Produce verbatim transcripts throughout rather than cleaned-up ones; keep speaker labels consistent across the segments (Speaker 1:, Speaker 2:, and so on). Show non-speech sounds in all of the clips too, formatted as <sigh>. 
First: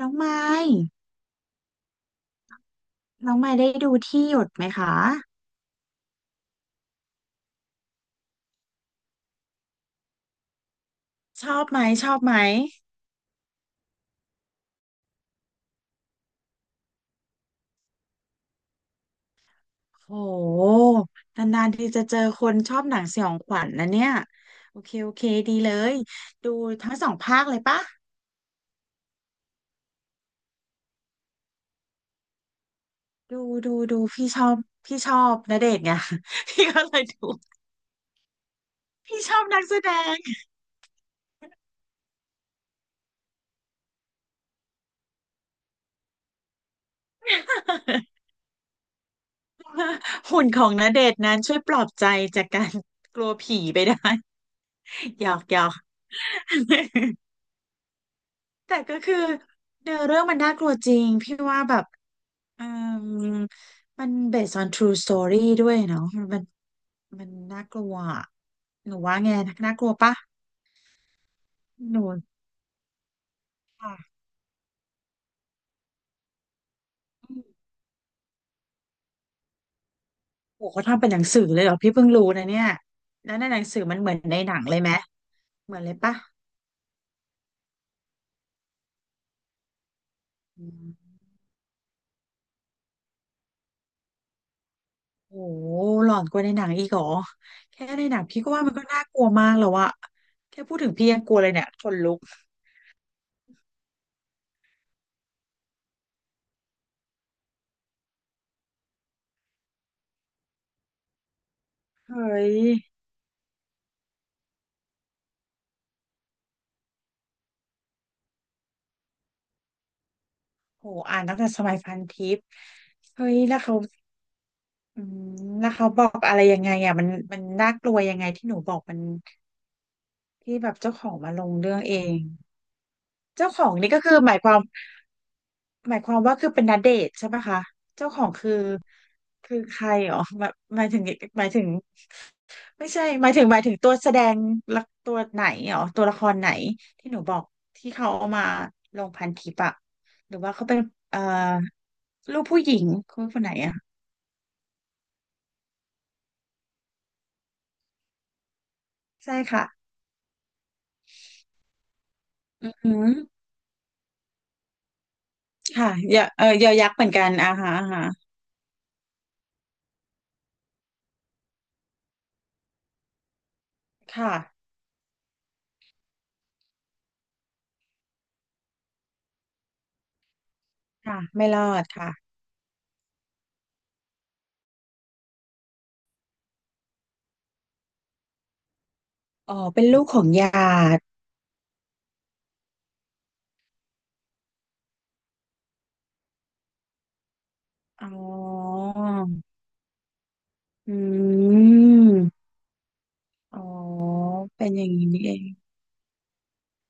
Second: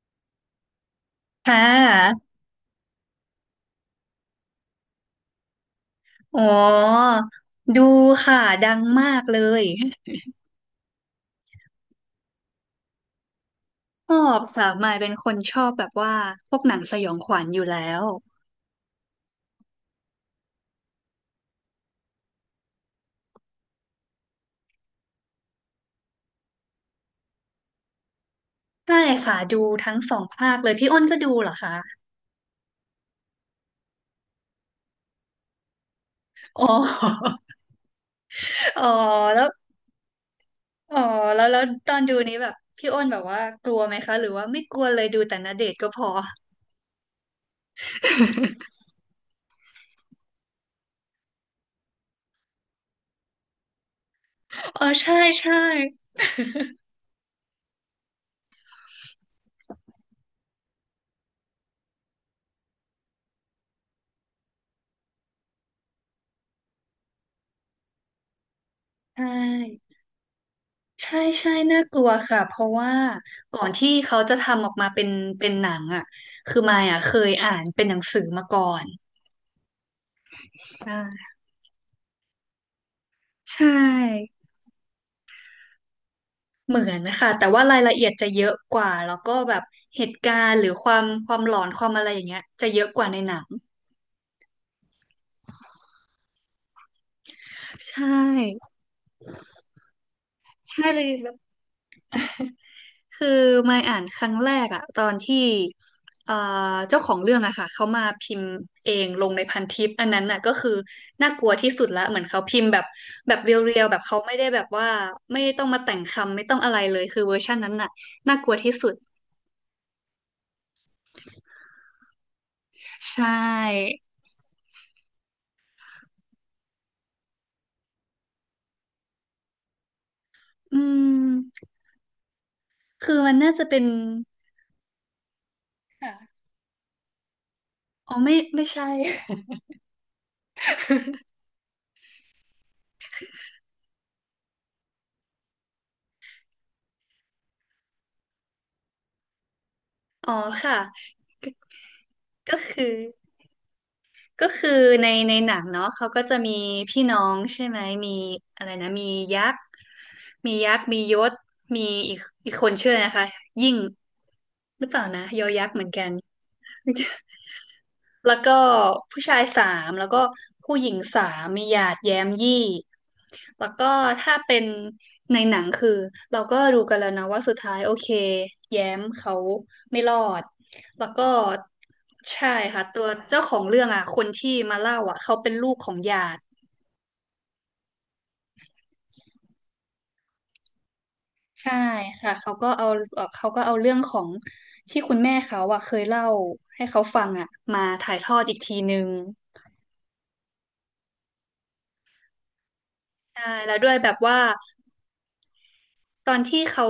Speaker 1: น้องไม้
Speaker 2: ค่ะ
Speaker 1: น้องไม้ได้ดูที่หยดไหมคะ
Speaker 2: อ๋อดูค่ะ ดังมากเลย
Speaker 1: ชอบไหมชอบไหม
Speaker 2: ชอบค่ะมายเป็นคนชอบแบบว่าพวกหนังสยองขวัญอยู่แล้ว
Speaker 1: โหนานๆทีจะเจอคนชอบหนังสยองขวัญนะเนี่ยโอเคโอเคดีเลย ดูทั้งสองภาคเลยปะ
Speaker 2: ใช่ค่ะ ดูทั้งสองภาคเลย พี่อ้นก็ดูเหรอคะ
Speaker 1: ดูดูดูพี่ชอบพี่ชอบณเดชน์ไง <laughs>
Speaker 2: อ๋
Speaker 1: พี่
Speaker 2: อ
Speaker 1: ก็เลยดู
Speaker 2: <laughs> อ๋อ
Speaker 1: พี่ชอ
Speaker 2: แล้
Speaker 1: บ
Speaker 2: ว
Speaker 1: นักแสดง
Speaker 2: อ๋อแล้วแล้วตอนดูนี้แบบพี่อ้นแบบว่ากลัวไหมคะ หรือว่าไม่กลัวเลยดูแต่ณเดชน์ก็พอ
Speaker 1: <laughs> หุ่นของณเดชน์นั้นช่วยปลอบใจจากการกลัวผีไปได้
Speaker 2: อ๋อใช่
Speaker 1: <laughs> หยอก
Speaker 2: ใช่
Speaker 1: หยอก <laughs> แต่ก็คือเนื้อเรื่องมันน่ากลัวจริงพี่ว่าแบบ อืมมัน based on true story ด้วยเนาะมันมันมันน่ากลัวอะหนูว่า
Speaker 2: ใช
Speaker 1: ไงน่ากลัว
Speaker 2: ่
Speaker 1: ปะ
Speaker 2: ใช่ใช่น่า
Speaker 1: ห
Speaker 2: กลั
Speaker 1: นู
Speaker 2: วค่ะเพราะว่าก่อนที่
Speaker 1: ค่ะ
Speaker 2: เขาจะทำออกมาเป็นเป็นหนังอ่ะคือมายอ่ะเคย
Speaker 1: อื
Speaker 2: อ่า
Speaker 1: ม
Speaker 2: นเป็นหนังสือมาก่อน
Speaker 1: โหเขา
Speaker 2: ใช่
Speaker 1: ทำเป็นหนังสือเลยเหรอพี่เพิ่งรู้นะเนี่ยแล้วในห
Speaker 2: ใช
Speaker 1: นังสือมันเหมือน
Speaker 2: ่
Speaker 1: ในหนังเลยไหมเหมือนเลยปะ
Speaker 2: เหมือนนะคะแต่ว่ารายละเอียดจะเยอะกว่าแล้วก็แบบเหตุการณ์ห
Speaker 1: อื
Speaker 2: รือค
Speaker 1: ม
Speaker 2: วามความหลอนความอะไรอย่างเงี้ยจะเยอะกว่าในหนัง
Speaker 1: โหหลอนกว่าในหนังอีกเหรอแค่
Speaker 2: ใช
Speaker 1: ในหนังพี่ก็ว่ามั
Speaker 2: ่
Speaker 1: นก็น่ากลัวมากแล้วอะแค่พูด
Speaker 2: ใช่
Speaker 1: ถึง
Speaker 2: เลย
Speaker 1: พี่ยังกลัวเลยเนี่ยขนลุก
Speaker 2: คือมายอ่านครั้งแรกอะตอนที่เอ่อเจ้าของเรื่องอะค่ะเขามาพิมพ์เองลงในพันทิปอันนั้นน่ะก็คือน่ากลัวที่สุดละ
Speaker 1: เฮ
Speaker 2: เหมือน
Speaker 1: ้
Speaker 2: เขา
Speaker 1: ย
Speaker 2: พิมพ์แบบแบบเรียวๆแบบเขาไม่ได้แบบว่าไม่ต้องมาแต่งคำไม่ต้องอะไรเลยคือเวอร์ชันนั้นน่ะน่ากลัวที่สุด
Speaker 1: โหอ่านตั้งแต่สมัยพันทิป
Speaker 2: ใช
Speaker 1: เฮ้ยแล้วเขา
Speaker 2: ่
Speaker 1: อืมแล้วเขาบอกอะไรยังไงอ่ะมันมันน่ากลัวยังไงที่หนูบอกมันที่แบบ
Speaker 2: อื
Speaker 1: เจ้าของมาลง
Speaker 2: ม
Speaker 1: เรื่องเอง
Speaker 2: คือมัน
Speaker 1: เจ้า
Speaker 2: น่า
Speaker 1: ข
Speaker 2: จะ
Speaker 1: อง
Speaker 2: เป็น
Speaker 1: นี่ก็คือหมายความหมายความว่า
Speaker 2: ค่ะ
Speaker 1: คือเป็นณเดชน์ใช่ปะคะเจ้า
Speaker 2: อ๋อ
Speaker 1: ของ
Speaker 2: ไม่
Speaker 1: คือ
Speaker 2: ไม่ใช่
Speaker 1: คือใครอ๋อหมายหมายถึงหมายถึงไม่ใช่หมายถึงหมายถึงตัวแสดงละตัวไหนอ๋อตัวละครไหนที่หนูบอกที่เขาเอามาลงพันทิปอะ
Speaker 2: <laughs> อ๋
Speaker 1: ห
Speaker 2: อ
Speaker 1: รือว่าเขา
Speaker 2: ค่ะ
Speaker 1: เป็นเอ่อ
Speaker 2: ก็
Speaker 1: ลูก
Speaker 2: ก็
Speaker 1: ผู้หญิ
Speaker 2: คือ
Speaker 1: งคนคนไหนอะ
Speaker 2: ก็คือในในหนังเนาะเขาก็จะมีพี่น้องใช่ไหมมีอะไรนะมี
Speaker 1: ใช่
Speaker 2: ยักษ์
Speaker 1: ค่ะ
Speaker 2: มียักษ์มียศมีอีกอีก
Speaker 1: อ
Speaker 2: คนชื่
Speaker 1: ื
Speaker 2: ออะไรนะคะ
Speaker 1: ม
Speaker 2: ยิ่งหรือเปล่านะยอยักษ์เหมือน
Speaker 1: ค่ะ
Speaker 2: กัน
Speaker 1: ยอเออยอยักษ์เหมือนกันอ่าฮะอ่าฮะ
Speaker 2: แล้วก็ผู้ชายสามแล้วก็ผู้หญิงสามมีหยาดแย้มยี่แล้วก็
Speaker 1: ค่ะ
Speaker 2: ถ้าเป็นในหนังคือเราก็รู้กันแล้วนะว่าสุดท้ายโอเคแย้มเขาไม่รอดแล้ว
Speaker 1: ค่ะ
Speaker 2: ก็
Speaker 1: ไม่รอดค่ะ
Speaker 2: ใช่ค่ะตัวเจ้าของเรื่องอ่ะคนที่มาเล่าอ่ะเขาเป็นลูกของหยาด
Speaker 1: อ๋อเป็นลูกของหยาด
Speaker 2: ใช่ค่ะเขาก็เอาเอ่อเขาก็เอาเรื่องของที่คุณแม่เขาอ่ะเคยเล่าให้เขาฟังอ่ะมา
Speaker 1: อ๋
Speaker 2: ถ่ายทอดอีกที
Speaker 1: อ
Speaker 2: นึง
Speaker 1: อืม
Speaker 2: ใช่
Speaker 1: อ๋อ
Speaker 2: แล้วด้วยแบบว่า
Speaker 1: เป็นอย่างนี้นี่เอง
Speaker 2: ตอนที่เขา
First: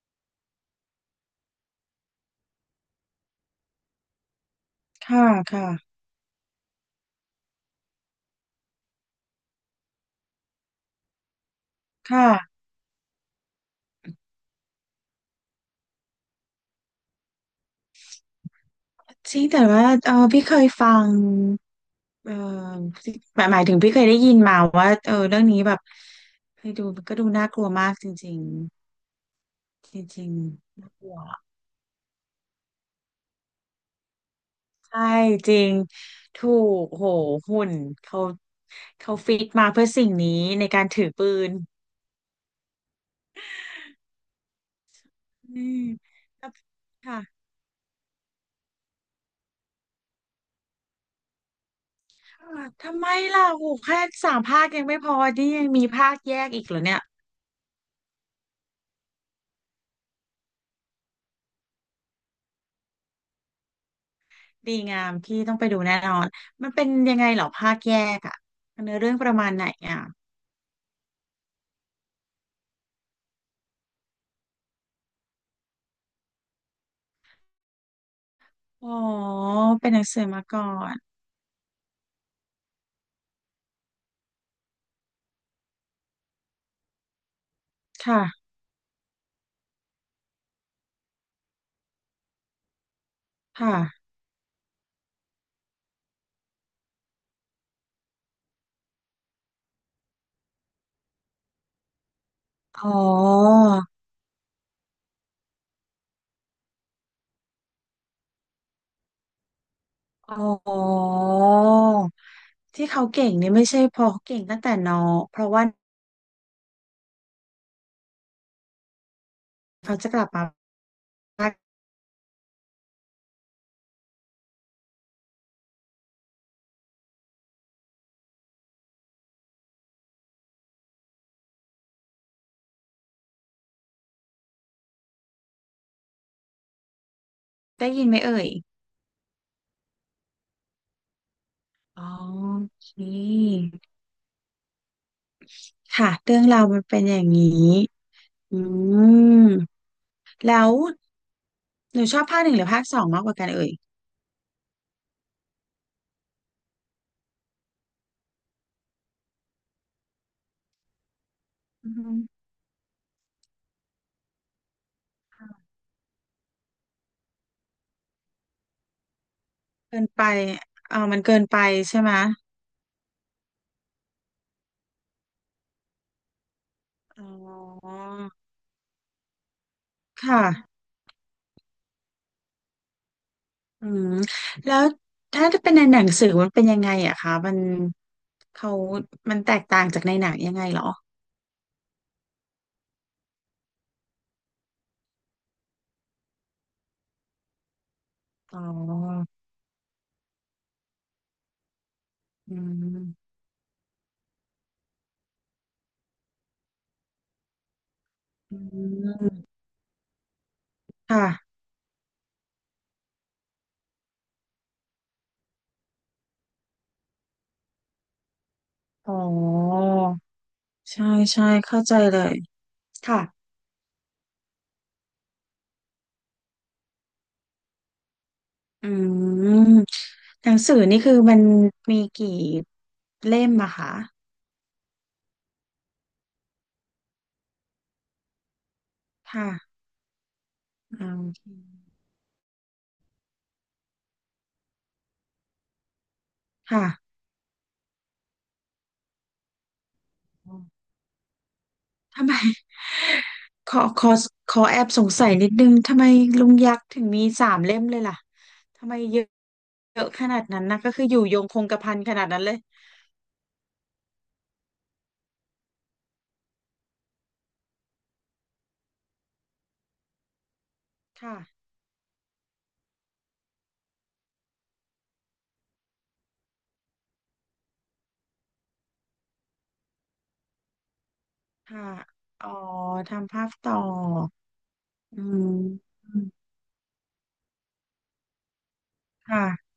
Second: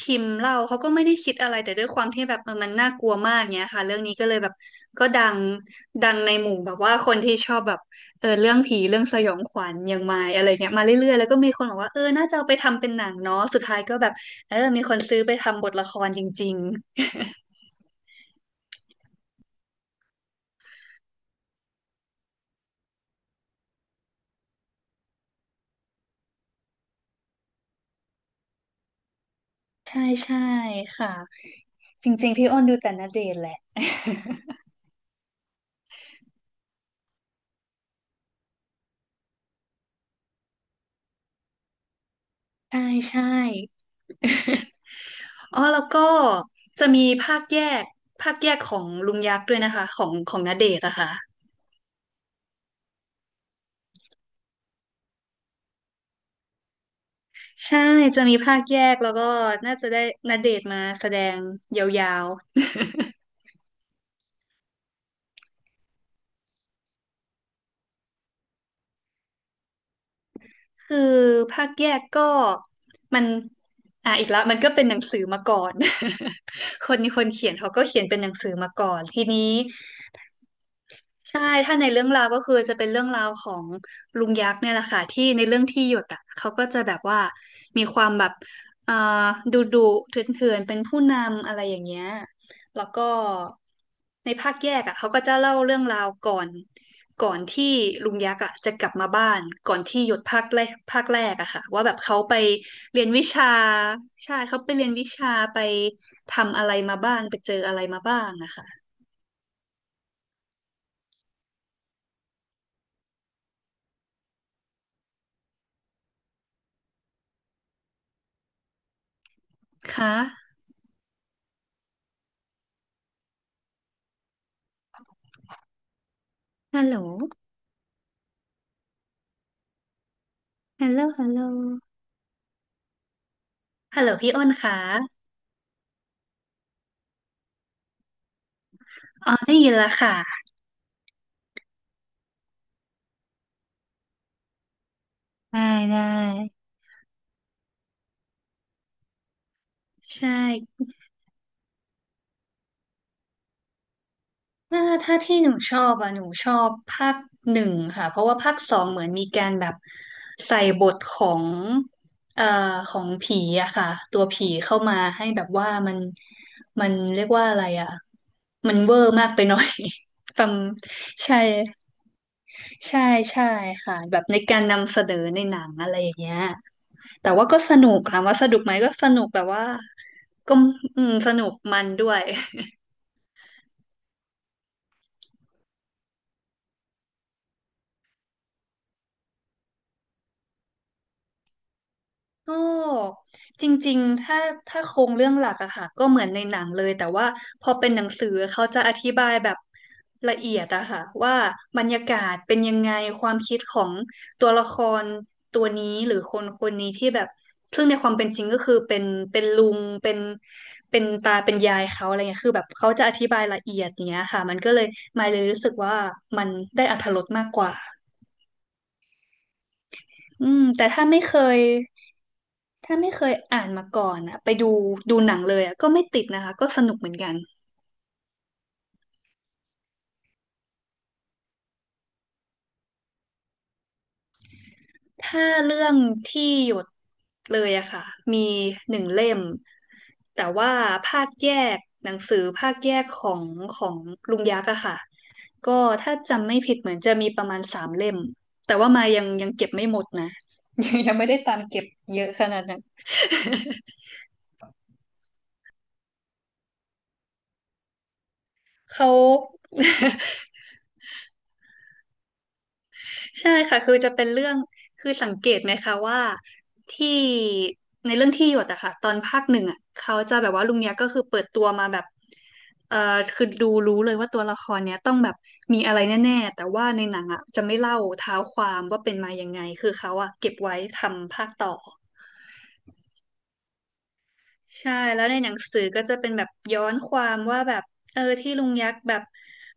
Speaker 2: พิมพ์เล่าเขาก็ไม่ได้คิดอะไรแต่ด้วยความที่แบบเออมันน่ากลัวมากเงี้ยค่ะเรื่องนี้ก็เลยแบบก็
Speaker 1: ค่ะ
Speaker 2: ดัง
Speaker 1: ค่ะ
Speaker 2: ดังในหมู่แบบว่าคนที่ชอบแบบเออเรื่องผีเรื่องสยองขวัญอย่างมายอะไรเงี้ยมาเรื่อยๆแล้วก็มีคนบอกว่าเออน่า
Speaker 1: ค่ะ
Speaker 2: จะเอาไปทำเป็นหนังเนาะสุดท้ายก็แบบเออมีคนซื้อไปทำบทละครจริง
Speaker 1: จริงแต่ว่าเออพี่เคยฟังเออหมายหมายถึงพี่เคยได้ยินมาว่าเออเรื่องนี้แบบเคยดูก็ดูน่ากลัวมากจริง
Speaker 2: ๆ
Speaker 1: ๆ
Speaker 2: <laughs>
Speaker 1: จ
Speaker 2: ใช่
Speaker 1: ริง
Speaker 2: ใช่
Speaker 1: ๆน่าก
Speaker 2: ค่ะ
Speaker 1: ลัว
Speaker 2: จริงๆพี่อ้นดูแต่ณเดชน์แหละ
Speaker 1: ใช่จริงถูกโหหุ่นเขาเขาฟิตมาเพื่อสิ่งนี้ในการถือปืน
Speaker 2: <laughs> ใช่ใช่ อ๋
Speaker 1: อื
Speaker 2: อแล้
Speaker 1: ม
Speaker 2: วก็
Speaker 1: แล้ว
Speaker 2: จะมีภา
Speaker 1: ค่ะ
Speaker 2: คแยกภาคแยกของลุงยักษ์ด้วยนะคะของของณเดชน์อะค่ะ
Speaker 1: อ่าทำไมล่ะโหแค่สามภาคยังไม่พอนี่ยังมีภาคแยกอีกเหรอเนี่ย
Speaker 2: ใช่จะมีภาคแยกแล้วก็น่าจะได้ณเดชน์มาแสดงยาว
Speaker 1: ดีงามพี่ต้องไปดูแน่นอนมันเป็นยังไงเหรอภาคแยกอ่ะเนื้อเรื่องประมาณไหนอ่ะ
Speaker 2: ๆคือภาคแยกก็มันอ่ะอีกแล้วมันก็เป็นหนังสือมาก่อน <laughs> คนคนเขียนเขาก็เขียนเป็นหนังสือมาก่
Speaker 1: อ๋อ
Speaker 2: อนทีนี้
Speaker 1: เป็นหนังสือมาก่อน
Speaker 2: ใช่ถ้าในเรื่องราวก็คือจะเป็นเรื่องราวของลุงยักษ์เนี่ยแหละค่ะที่ในเรื่องที่หยดอ่ะเขาก็จะแบบว่ามีความแบบ
Speaker 1: ค่ะ
Speaker 2: เอ่อดุดุเถื่อนๆเป็นผู้นำอะไรอย่างเงี้ยแล้วก็
Speaker 1: ค่ะ
Speaker 2: ในภาคแยกอ่ะเขาก็จะเล่าเรื่องราวก่อนก่อนที่ลุงยักษ์อ่ะจะกลับมาบ้านก่อนที่หยดภาคแรกภาคแรกอะค่ะว่าแบบเขาไป
Speaker 1: อ๋อ
Speaker 2: เรียนวิชาใช่เขาไปเรียนวิชาไปทำอะไรมาบ้างไปเจออะไรมาบ้างนะคะ
Speaker 1: อ๋อที่เขาเก่งนี่ไม่ใช่เพราะเขาเก่งตั้งแต่น้องเพราะว่า เขาจะ
Speaker 2: ค่ะ
Speaker 1: กลับมา
Speaker 2: ฮัลโหล ฮัลโหลฮัลโหลฮัลโหลพี่อ้นค่ะ
Speaker 1: ได้ยินไหมเอ่ย
Speaker 2: อ๋อได้ยินแล้วค่ะ
Speaker 1: อ๋อโอเค
Speaker 2: ได้ได้
Speaker 1: ค่ะเรื่องราวมันเป็นอย่างนี้อืม
Speaker 2: ใช่
Speaker 1: แล้วหนูชอบภาคหนึ่งหรือภาคสองมากกว่ากันเอ่ย
Speaker 2: ถ้าถ้าที่หนูชอบอ่ะหนูชอบภาคหนึ่งค่ะ เพราะว่าภาคสองเหมือนมีการแบบใส่บทของ
Speaker 1: อืม
Speaker 2: เอ่อของผีอะค่ะ ตัวผีเข้ามาให้แบบว่า
Speaker 1: ค่ะ
Speaker 2: มัน มันเรียกว่าอะไรอะมันเวอร์มากไปหน่อย
Speaker 1: เกินไป
Speaker 2: <laughs> ฟัง
Speaker 1: เออมันเกิ
Speaker 2: ใช่
Speaker 1: นไปใช่ไหม
Speaker 2: ใช่ใช่ค่ะแบบในการนำเสนอในหนังอะไรอย่างเงี้ย
Speaker 1: อ๋
Speaker 2: แต่ว่าก็สนุ
Speaker 1: อ
Speaker 2: กถามว่าสนุกไหมก็สนุกแบบว่า
Speaker 1: ค่ะ
Speaker 2: ก็อืมสนุกมันด้วย
Speaker 1: อืมแล้วถ้าจะเป็นในหนังสือมันเป็นยังไงอะคะมันเขามันแตกต่างจากในหนังยังไงเหรอ
Speaker 2: ก็จริงๆถ้าถ้าโครงเรื่องหลักอะค่ะก็เหมือนในหนังเลยแต่ว่าพอเป็นหนังสือ
Speaker 1: อ๋
Speaker 2: เขาจะอธิบา
Speaker 1: อ
Speaker 2: ยแบบละเอียดอะค่ะว่าบรรยากาศ
Speaker 1: อื
Speaker 2: เป็นยังไงค
Speaker 1: ม
Speaker 2: วามคิดของตัวละครตัวนี้หรือคนคนนี้ที่แบบซึ่งในความเป็นจริง
Speaker 1: อื
Speaker 2: ก็คือเป็นเป็น
Speaker 1: ม
Speaker 2: ลุงเป็นเป็น
Speaker 1: ค่ะ
Speaker 2: ตาเป็นยายเขาอะไรเงี้ยคือแบบเขาจะอธิบายละเอียดอย่างเงี้ยค่ะมันก็เลยมายเลยรู้สึกว่ามันได้อรรถรสมากกว่า
Speaker 1: อ๋อ
Speaker 2: อืมแต่ถ้า
Speaker 1: ใช่
Speaker 2: ไม่เค
Speaker 1: ใช่
Speaker 2: ย
Speaker 1: เข้าใจเลย
Speaker 2: ถ้าไม่
Speaker 1: ค่ะ
Speaker 2: เคยอ่านมาก่อนอะไปดูดูหนังเลยอะก็ไม่ติดนะคะก็สนุกเหมือนกัน
Speaker 1: อืมหนังสือนี่คือมันมีกี่เล่มอะคะ
Speaker 2: ถ้าเรื่องที่หยดเลยอะค่ะมีหนึ่งเล่ม
Speaker 1: ค่ะ
Speaker 2: แต่ว่า
Speaker 1: อื
Speaker 2: ภาคแยก
Speaker 1: ม
Speaker 2: หนังสือภาคแยกของของลุงยักษ์อะค่ะก็ถ้าจำไม่ผิด
Speaker 1: ค่ะ
Speaker 2: เหมือนจะมีประมาณสามเล่มแต่ว่ามายังยังเก็บไม่หมดนะ
Speaker 1: อ๋อ
Speaker 2: <laughs> ยังไม่ได้ตามเก็บเย
Speaker 1: ทำ
Speaker 2: อะ
Speaker 1: ไม
Speaker 2: ขนาดนั้น
Speaker 1: <laughs> ขอขอขอแอบสงสัยนิดนึงทำไมลุงยักษ์ถึงมีสามเล่มเลยล่ะทำไม
Speaker 2: เขา
Speaker 1: เยอะ
Speaker 2: <laughs>
Speaker 1: เยอะขนาดนั้นนะก็คืออยู่ยงคงกระพันขนาดนั้นเลย
Speaker 2: ใช่ค่ะคือจะเป็นเรื่องคือสังเกตไหมคะว่าที่ในเรื่องที่หยดอะค่ะตอนภาคหนึ่งอะเขาจะแบบว่าลุงเนี้ยก็คือ
Speaker 1: ค่ะ
Speaker 2: เปิดตัวมาแบบเอ่อคือดูรู้เลยว่าตัวละครเนี้ยต้องแบบมีอะไรแน่ๆแต่ว่าในหนังอะจะไม่เล่าเท้าความว่าเป็นมายังไงคือเขาอะเก็บไว้ทำภาคต่อ
Speaker 1: ค่ะอ๋อทำภาพต่อ
Speaker 2: ใช่แล้
Speaker 1: อื
Speaker 2: วในหนังสือ
Speaker 1: ม
Speaker 2: ก็จะเป็นแบบย้อนความว่าแบบเออที่ลุงยักษ์แบบ
Speaker 1: ค่ะ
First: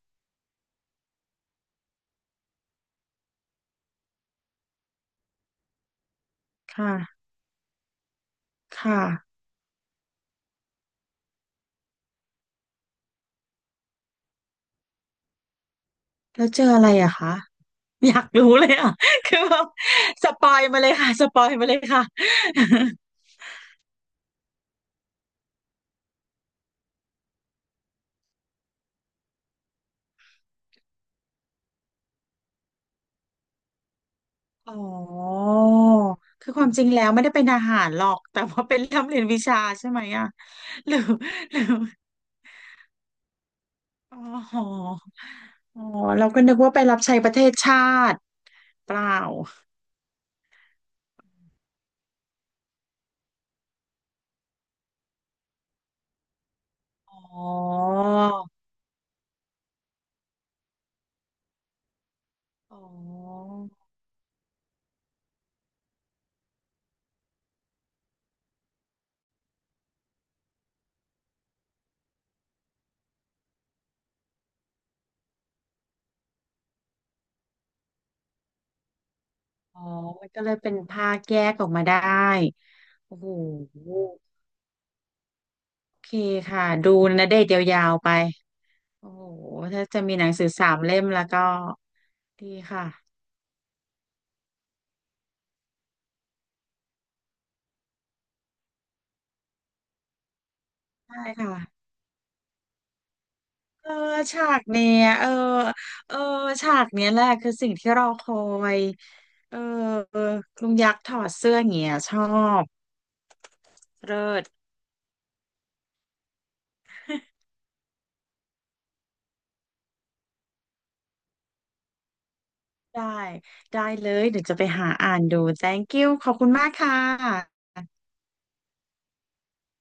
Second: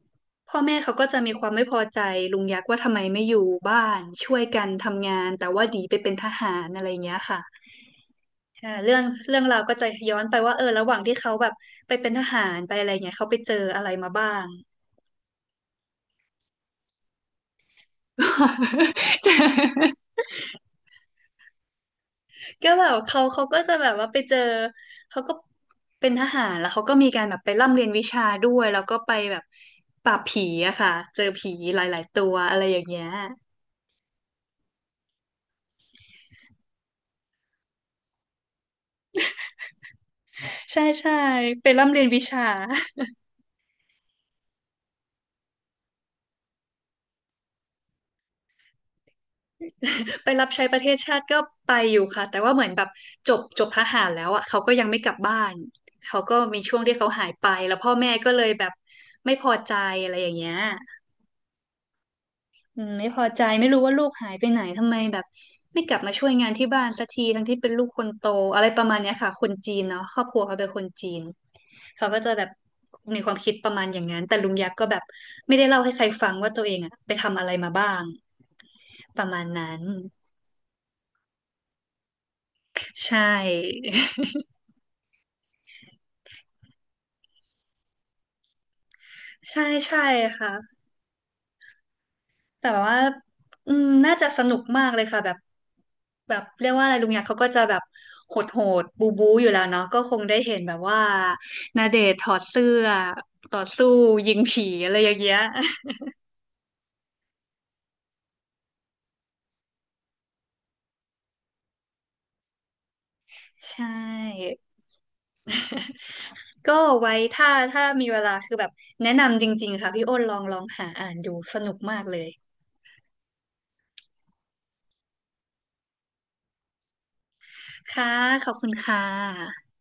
Speaker 2: พ่อแม่เขาก็จะมีความไม่พอใจลุงยักษ์ว่าทำไมไม่อยู่บ้านช่วยกันทำงานแต่ว่าหนีไปเป็นทหารอะไรอย่างเงี้ย
Speaker 1: ค่ะ
Speaker 2: ค่ะอ่าเรื่อ
Speaker 1: ค่ะ
Speaker 2: งเรื่องราวก็จะย้อนไปว่าเออระหว่างที่เขาแบบไปเป็นทหารไปอะไรเงี้ยเขาไปเจออะไรมาบ้าง
Speaker 1: แล้วเจออะไรอะคะอยากรู้เลยอะ <laughs> คือแบบ
Speaker 2: <laughs>
Speaker 1: สปอยมาเลยค่ะ <laughs> สปอยมาเลยค่ะ
Speaker 2: ก็
Speaker 1: <laughs>
Speaker 2: แบบเขาเขาก็จะแบบว่าไปเจอเขาก็เป็นทหารแล้วเขาก็มีการแบบไปร่ำเรียนวิชาด้วยแล้วก็ไปแบบปราบผีอะค่ะเจอผีหลายๆตัวอะไรอย่างเงี้ย
Speaker 1: อ๋อคือความจริงแล้วไม่ได้เป็นทหารหรอกแต่ว่าเป็นร่ำเรียนวิชาใช่ไหมอะ
Speaker 2: ใช่
Speaker 1: หรือ
Speaker 2: ใช่
Speaker 1: <laughs> หรือ
Speaker 2: ไปร่ำเรียนวิชา
Speaker 1: อ๋ออ๋อเราก็นึกว่าไปรับใช้ประเทศชาติเปล่า
Speaker 2: <laughs> ไปรับใช้ประเทศชาติก็ไปอยู่ค่ะแต่ว่าเหมือนแบบจบจบทหารแล้วอะเขาก็ยังไม่กลับบ้านเขาก็มีช่วงที่เขา
Speaker 1: อ
Speaker 2: หาย
Speaker 1: ๋อ
Speaker 2: ไปแล้วพ่อแม่ก็เลยแบบไม่พอใจอะไรอย่างเงี้ย
Speaker 1: อ๋
Speaker 2: อื
Speaker 1: อ
Speaker 2: มไม่พอใจไม่รู้ว่าลูกหายไปไหนทำไมแบบไม่กลับมาช่วยงานที่บ้านสักทีทั้งที่เป็นลูกคนโตอะไรประมาณเนี้ยค่ะคนจีนเนาะครอบครัวเขาเป็นคนจีนเขาก็จะแบบมีความคิดประมาณอย่างนั้นแต่ลุงยักษ์ก็แบบไม่ได้เล่าให้ใครฟังว่าตัวเองอะไปทำอะไรมาบ้างประมาณนั้
Speaker 1: อ๋
Speaker 2: น
Speaker 1: อมันก็เลยเป็นภาคแยกออกมาได้
Speaker 2: ใช
Speaker 1: โอ้โห
Speaker 2: ่
Speaker 1: โอเคค่ะดูณเดชยาวๆไป โอ้โห
Speaker 2: <laughs> ใช่
Speaker 1: ถ้าจะ
Speaker 2: ใช่
Speaker 1: มีหนังสือ
Speaker 2: ค่ะ
Speaker 1: สามเล่มแล้วก็ดี
Speaker 2: แต่แบบ
Speaker 1: ค่ะ
Speaker 2: ว่าอืมน่าจะสนุกมากเลยค่ะแบบแบบเรียกว่าอะไรลุงยักษ์เขาก็จะแบบโหดโหดบูบูอยู่แล้วเนาะก็คงได้เห็นแบบว่า
Speaker 1: ใช่ค่ะ
Speaker 2: ณเดชน์ถอดเสื้อต่อสู้
Speaker 1: เออ
Speaker 2: ยิง
Speaker 1: ฉาก
Speaker 2: ผี
Speaker 1: เนี้
Speaker 2: อะไร
Speaker 1: ย
Speaker 2: อย่าง
Speaker 1: เออ
Speaker 2: เงี้ย
Speaker 1: เออฉากเนี้ยแหละคือสิ่งที่เราคอย เออ ลุงยักษ์ถอดเสื้อเงี้ยชอบ
Speaker 2: <laughs> ใช
Speaker 1: เลิศ
Speaker 2: ่ ก็ไว้
Speaker 1: <laughs>
Speaker 2: ถ้าถ้ามีเวลาคือแบบแนะนำจริงๆค่ะพี่อ้นลองลองหาอ่านดูสนุกมากเลย
Speaker 1: ได้ ได้เลยเดี๋ยวจะไปหาอ่านดู thank you ขอบคุณมากค่ะ
Speaker 2: ค่ะขอบคุณค่ะ